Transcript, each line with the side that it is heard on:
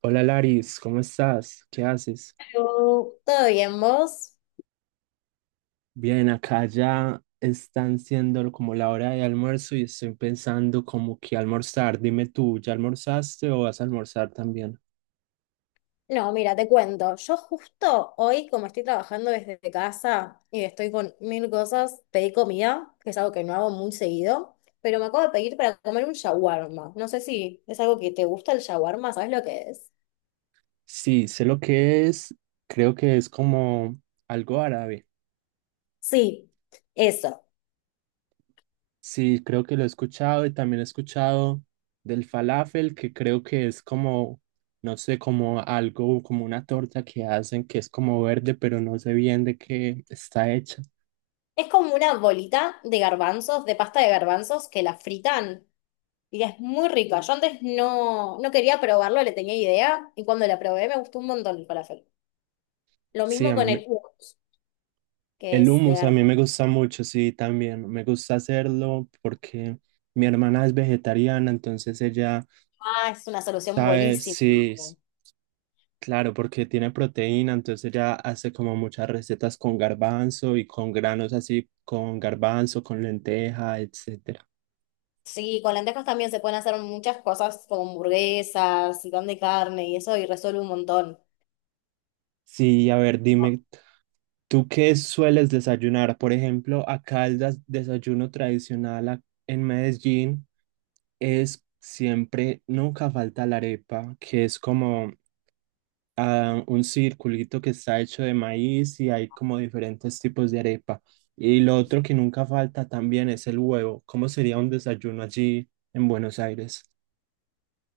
right: Hola Laris, ¿cómo estás? ¿Qué haces?
left: Yo, ¿todo bien vos?
right: Bien, acá ya están siendo como la hora de almuerzo y estoy pensando como que almorzar. Dime tú, ¿ya almorzaste o vas a almorzar también?
left: No, mira, te cuento. Yo justo hoy, como estoy trabajando desde casa y estoy con mil cosas, pedí comida, que es algo que no hago muy seguido, pero me acabo de pedir para comer un shawarma. No sé si es algo que te gusta el shawarma, ¿sabes lo que es?
right: Sí, sé lo que es, creo que es como algo árabe.
left: Sí, eso.
right: Sí, creo que lo he escuchado y también he escuchado del falafel, que creo que es como, no sé, como algo, como una torta que hacen que es como verde, pero no sé bien de qué está hecha.
left: Es como una bolita de garbanzos, de pasta de garbanzos que la fritan y es muy rica. Yo antes no quería probarlo, le tenía idea y cuando la probé me gustó un montón el falafel. Lo
right: Sí,
left: mismo
right: a mí,
left: con
right: me-
left: el hummus, que
right: el
left: es de
right: hummus a
left: verdad,
right: mí me gusta mucho, sí, también. Me gusta hacerlo porque mi hermana es vegetariana, entonces ella
left: ah, es una solución
right: sabe,
left: buenísima.
right: sí, s- claro, porque tiene proteína, entonces ella hace como muchas recetas con garbanzo y con granos así, con garbanzo, con lenteja, etcétera.
left: Sí, con lentejas también se pueden hacer muchas cosas como hamburguesas y pan de carne y eso, y resuelve un montón.
right: Sí, a ver, dime, ¿tú qué sueles desayunar? Por ejemplo, acá el des- desayuno tradicional a- en Medellín es siempre, nunca falta la arepa, que es como a un circulito que está hecho de maíz y hay como diferentes tipos de arepa. Y lo otro que nunca falta también es el huevo. ¿Cómo sería un desayuno allí en Buenos Aires?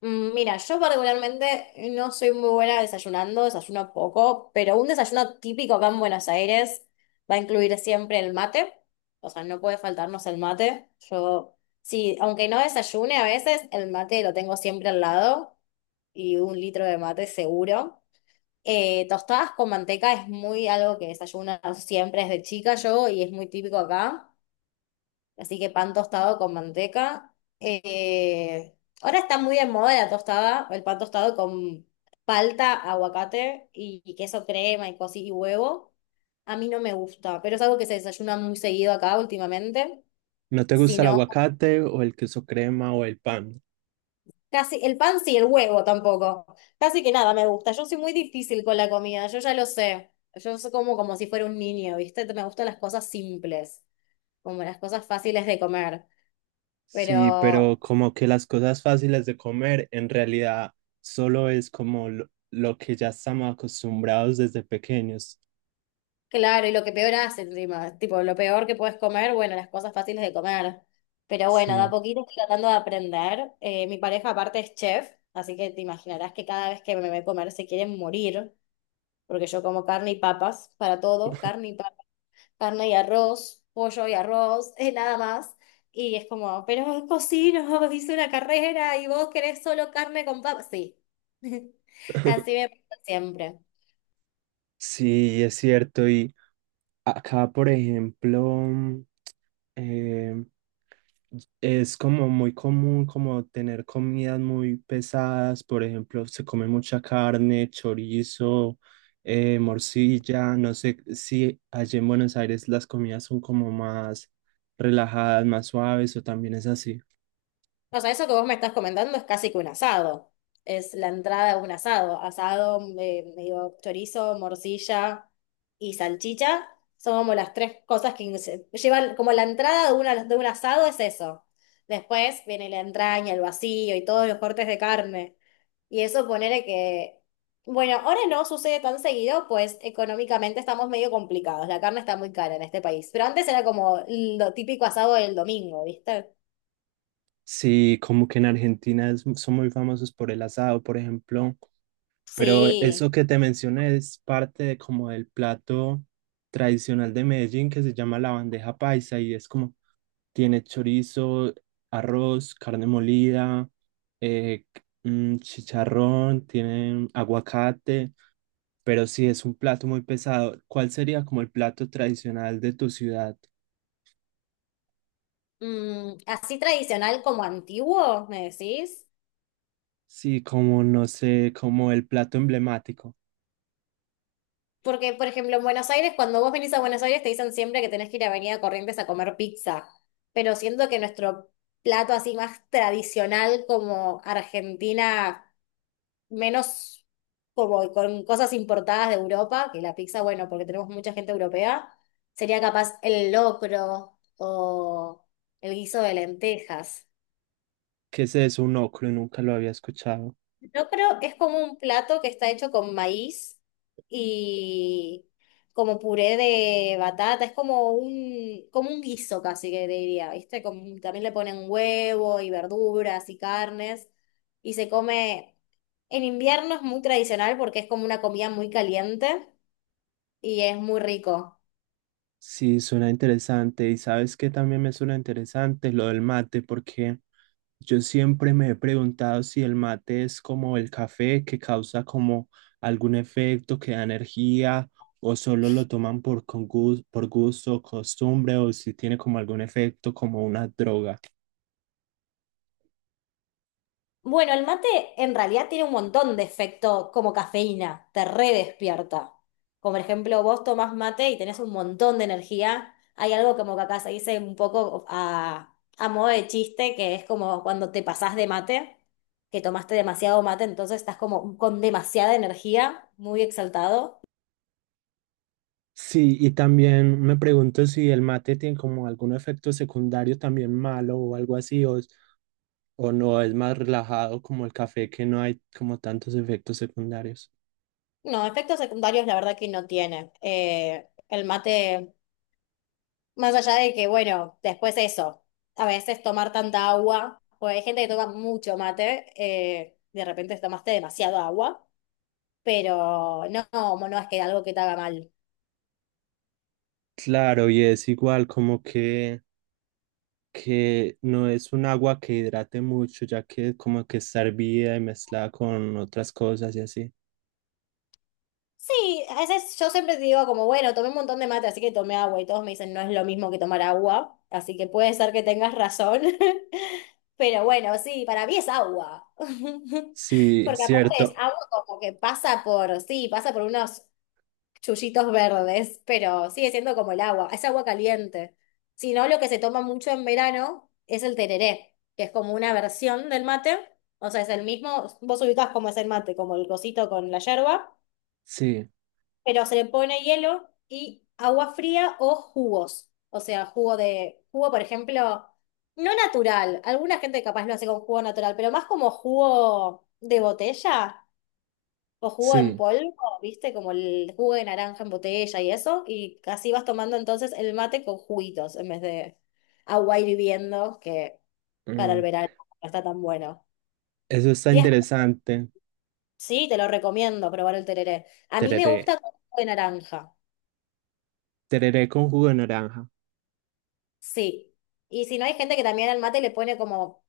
left: Mira, yo particularmente no soy muy buena desayunando, desayuno poco, pero un desayuno típico acá en Buenos Aires va a incluir siempre el mate, o sea, no puede faltarnos el mate. Yo, sí, aunque no desayune a veces, el mate lo tengo siempre al lado y un litro de mate seguro. Tostadas con manteca es muy algo que desayuno siempre desde chica yo y es muy típico acá. Así que pan tostado con manteca. Ahora está muy de moda la tostada, el pan tostado con palta, aguacate y queso crema y cosí y huevo. A mí no me gusta, pero es algo que se desayuna muy seguido acá últimamente.
right: ¿No te gusta el
left: Sino
right: aguacate o el queso crema o el pan?
left: casi, el pan sí, el huevo tampoco. Casi que nada me gusta. Yo soy muy difícil con la comida, yo ya lo sé. Yo soy como, como si fuera un niño, ¿viste? Me gustan las cosas simples, como las cosas fáciles de comer.
right: Sí,
left: Pero,
right: pero como que las cosas fáciles de comer en realidad solo es como lo que ya estamos acostumbrados desde pequeños.
left: claro, y lo que peor hace encima, tipo, lo peor que puedes comer, bueno, las cosas fáciles de comer. Pero bueno, de a
right: Sí.
left: poquito estoy tratando de aprender. Mi pareja aparte es chef, así que te imaginarás que cada vez que me ve comer se quieren morir, porque yo como carne y papas para todo, carne y papas. Carne y arroz, pollo y arroz, nada más. Y es como, pero cocino, hice una carrera y vos querés solo carne con papas. Sí, así me pasa siempre.
right: Sí, es cierto. Y acá, por ejemplo, em, es como muy común como tener comidas muy pesadas, por ejemplo, se come mucha carne, chorizo, morcilla, no sé si allí en Buenos Aires las comidas son como más relajadas, más suaves o también es así.
left: O sea, eso que vos me estás comentando es casi que un asado. Es la entrada de un asado. Asado, medio chorizo, morcilla y salchicha. Son como las tres cosas que se llevan, como la entrada de, una, de un asado es eso. Después viene la entraña, el vacío y todos los cortes de carne. Y eso ponele que, bueno, ahora no sucede tan seguido, pues económicamente estamos medio complicados. La carne está muy cara en este país. Pero antes era como lo típico asado del domingo, ¿viste?
right: Sí, como que en Argentina es- son muy famosos por el asado, por ejemplo, pero
left: Sí.
right: eso que te mencioné es parte de como del plato tradicional de Medellín que se llama la bandeja paisa y es como tiene chorizo, arroz, carne molida, eh, chicharrón, tiene aguacate, pero sí es un plato muy pesado. ¿Cuál sería como el plato tradicional de tu ciudad?
left: Así tradicional como antiguo, ¿me decís?
right: Sí, como no sé, como el plato emblemático.
left: Porque, por ejemplo, en Buenos Aires, cuando vos venís a Buenos Aires, te dicen siempre que tenés que ir a Avenida Corrientes a comer pizza. Pero siento que nuestro plato así más tradicional como Argentina menos como con cosas importadas de Europa, que la pizza, bueno, porque tenemos mucha gente europea, sería capaz el locro o el guiso de lentejas.
right: ¿Qué es eso? Un locro, nunca lo había escuchado.
left: El locro es como un plato que está hecho con maíz y como puré de batata, es como un guiso casi que diría, ¿viste? Como, también le ponen huevo y verduras y carnes y se come... En invierno es muy tradicional porque es como una comida muy caliente y es muy rico.
right: Sí, suena interesante. ¿Y sabes qué también me suena interesante? Lo del mate, porque yo siempre me he preguntado si el mate es como el café que causa como algún efecto que da energía o solo lo toman por, con gus- por gusto, costumbre o si tiene como algún efecto como una droga.
left: Bueno, el mate en realidad tiene un montón de efecto como cafeína, te redespierta. Como por ejemplo, vos tomás mate y tenés un montón de energía. Hay algo como que acá se dice un poco a modo de chiste, que es como cuando te pasás de mate, que tomaste demasiado mate, entonces estás como con demasiada energía, muy exaltado.
right: Sí, y también me pregunto si el mate tiene como algún efecto secundario también malo o algo así o no es más relajado como el café que no hay como tantos efectos secundarios.
left: No, efectos secundarios la verdad que no tiene. El mate, más allá de que, bueno, después eso, a veces tomar tanta agua, porque hay gente que toma mucho mate, de repente tomaste demasiado agua, pero no es que algo que te haga mal.
right: Claro, y es igual como que no es un agua que hidrate mucho, ya que como que está hervida y mezclada con otras cosas y así.
left: Sí, a veces yo siempre te digo como, bueno, tomé un montón de mate, así que tomé agua, y todos me dicen, no es lo mismo que tomar agua, así que puede ser que tengas razón, pero bueno, sí, para mí es agua.
right: Sí,
left: Porque aparte es
right: cierto.
left: agua como que pasa por, sí, pasa por unos chullitos verdes, pero sigue siendo como el agua, es agua caliente. Si no, lo que se toma mucho en verano es el tereré, que es como una versión del mate, o sea, es el mismo, vos ubicás cómo es el mate, como el cosito con la yerba,
right: Sí,
left: pero se le pone hielo y agua fría o jugos, o sea, jugo de, jugo, por ejemplo, no natural, alguna gente capaz lo hace con jugo natural, pero más como jugo de botella o jugo en
right: sí.
left: polvo, ¿viste? Como el jugo de naranja en botella y eso. Y así vas tomando entonces el mate con juguitos en vez de agua hirviendo, que para el
right: Mm,
left: verano no está tan bueno.
right: eso está
left: Y es-
right: interesante.
left: sí, te lo recomiendo probar el tereré. A mí me
right: Tereré.
left: gusta con jugo de naranja.
right: Tereré con jugo de naranja.
left: Sí. Y si no, hay gente que también al mate le pone como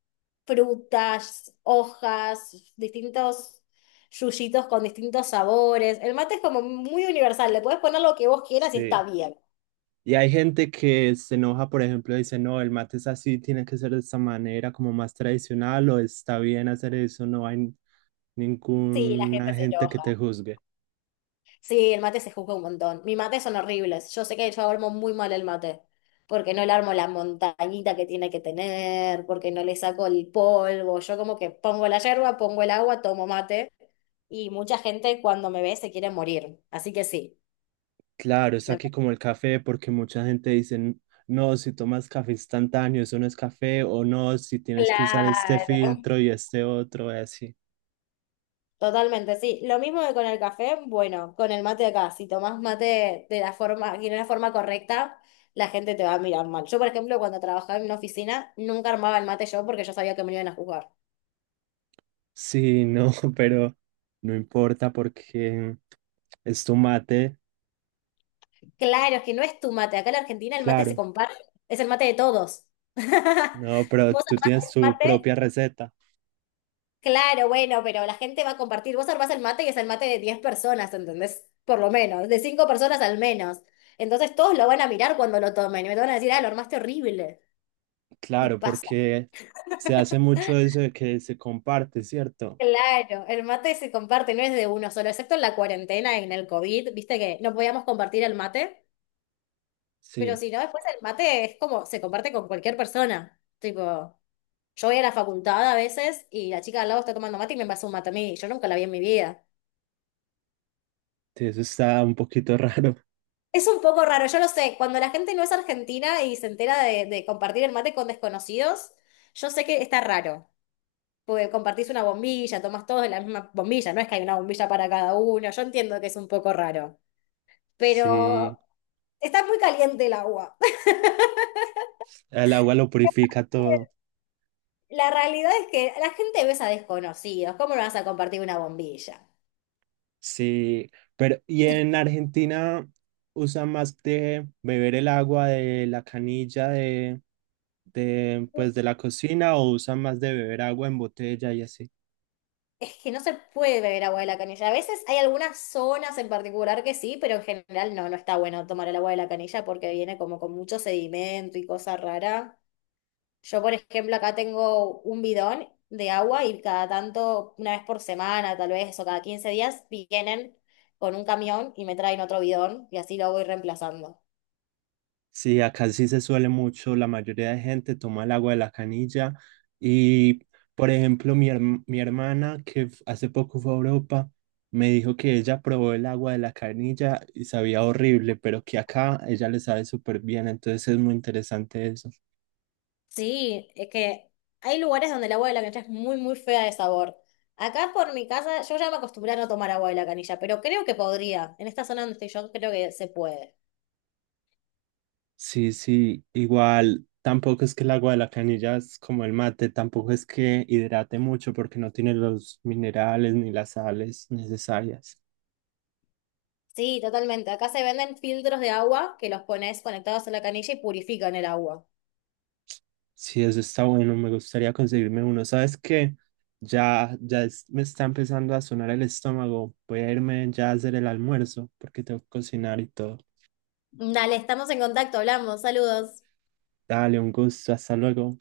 left: frutas, hojas, distintos yuyitos con distintos sabores. El mate es como muy universal. Le puedes poner lo que vos quieras y
right: Sí.
left: está bien.
right: Y hay gente que se enoja, por ejemplo, dice, no, el mate es así, tiene que ser de esta manera, como más tradicional, o está bien hacer eso, no hay
left: Sí, la gente
right: ninguna
left: se
right: gente que te
left: enoja.
right: juzgue.
left: Sí, el mate se juzga un montón. Mis mates son horribles. Yo sé que yo armo muy mal el mate, porque no le armo la montañita que tiene que tener, porque no le saco el polvo. Yo como que pongo la yerba, pongo el agua, tomo mate, y mucha gente cuando me ve se quiere morir. Así que sí.
right: Claro, está
left: me-
right: aquí como el café, porque mucha gente dice, "N- no, si tomas café instantáneo, eso no es café, o no, si tienes que usar este
left: Claro.
right: filtro y este otro, y así.
left: Totalmente, sí. Lo mismo que con el café, bueno, con el mate acá, si tomás mate de la forma, que no es la forma correcta, la gente te va a mirar mal. Yo, por ejemplo, cuando trabajaba en una oficina, nunca armaba el mate yo porque yo sabía que me iban a juzgar.
right: Sí, no, pero no importa porque es tu mate,
left: Claro, es que no es tu mate. Acá en Argentina el mate se
right: claro.
left: comparte, es el mate de todos.
right: No, pero
left: Vos
right: tú
left: armás
right: tienes
left: el
right: tu
left: mate,
right: propia receta,
left: claro, bueno, pero la gente va a compartir. Vos armás el mate y es el mate de 10 personas, ¿entendés? Por lo menos, de 5 personas al menos. Entonces todos lo van a mirar cuando lo tomen y me van a decir, ah, lo armaste horrible. Y
right: claro,
left: pasa,
right: porque se hace mucho eso de que se comparte, ¿cierto?
left: claro, el mate se comparte, no es de uno solo, excepto en la cuarentena, en el COVID, viste que no podíamos compartir el mate, pero
right: Sí,
left: si no, después el mate es como, se comparte con cualquier persona. Tipo, yo voy a la facultad a veces y la chica de al lado está tomando mate y me pasa un mate a mí, yo nunca la vi en mi vida.
right: sí, eso está un poquito raro.
left: Es un poco raro, yo lo sé, cuando la gente no es argentina y se entera de compartir el mate con desconocidos, yo sé que está raro. Porque compartís una bombilla, tomás todos de la misma bombilla, no es que hay una bombilla para cada uno, yo entiendo que es un poco raro,
right: Sí,
left: pero está muy caliente el agua.
right: el agua lo purifica todo.
left: La realidad es que la gente besa a desconocidos, ¿cómo no vas a compartir una bombilla?
right: Sí, pero y en Argentina usan más de beber el agua de la canilla de pues de la cocina o usan más de beber agua en botella y así.
left: Es que no se puede beber agua de la canilla. A veces hay algunas zonas en particular que sí, pero en general no, no está bueno tomar el agua de la canilla porque viene como con mucho sedimento y cosa rara. Yo, por ejemplo, acá tengo un bidón de agua y cada tanto, una vez por semana tal vez, o cada 15 días, vienen con un camión y me traen otro bidón y así lo voy reemplazando.
right: Sí, acá sí se suele mucho, la mayoría de gente toma el agua de la canilla y por ejemplo mi, herm- mi hermana que f- hace poco fue a Europa me dijo que ella probó el agua de la canilla y sabía horrible, pero que acá ella le sabe súper bien, entonces es muy interesante eso.
left: Sí, es que hay lugares donde el agua de la canilla es muy, muy fea de sabor. Acá por mi casa, yo ya me acostumbré a no tomar agua de la canilla, pero creo que podría. En esta zona donde estoy yo, creo que se puede.
right: Sí, sí, igual tampoco es que el agua de la canilla es como el mate, tampoco es que hidrate mucho porque no tiene los minerales ni las sales necesarias.
left: Sí, totalmente. Acá se venden filtros de agua que los pones conectados a la canilla y purifican el agua.
right: Sí, eso está bueno, me gustaría conseguirme uno. ¿Sabes qué? Ya, ya es- me está empezando a sonar el estómago. Voy a irme ya a hacer el almuerzo porque tengo que cocinar y todo.
left: Dale, estamos en contacto, hablamos, saludos.
right: Dale, un gusto, hasta luego.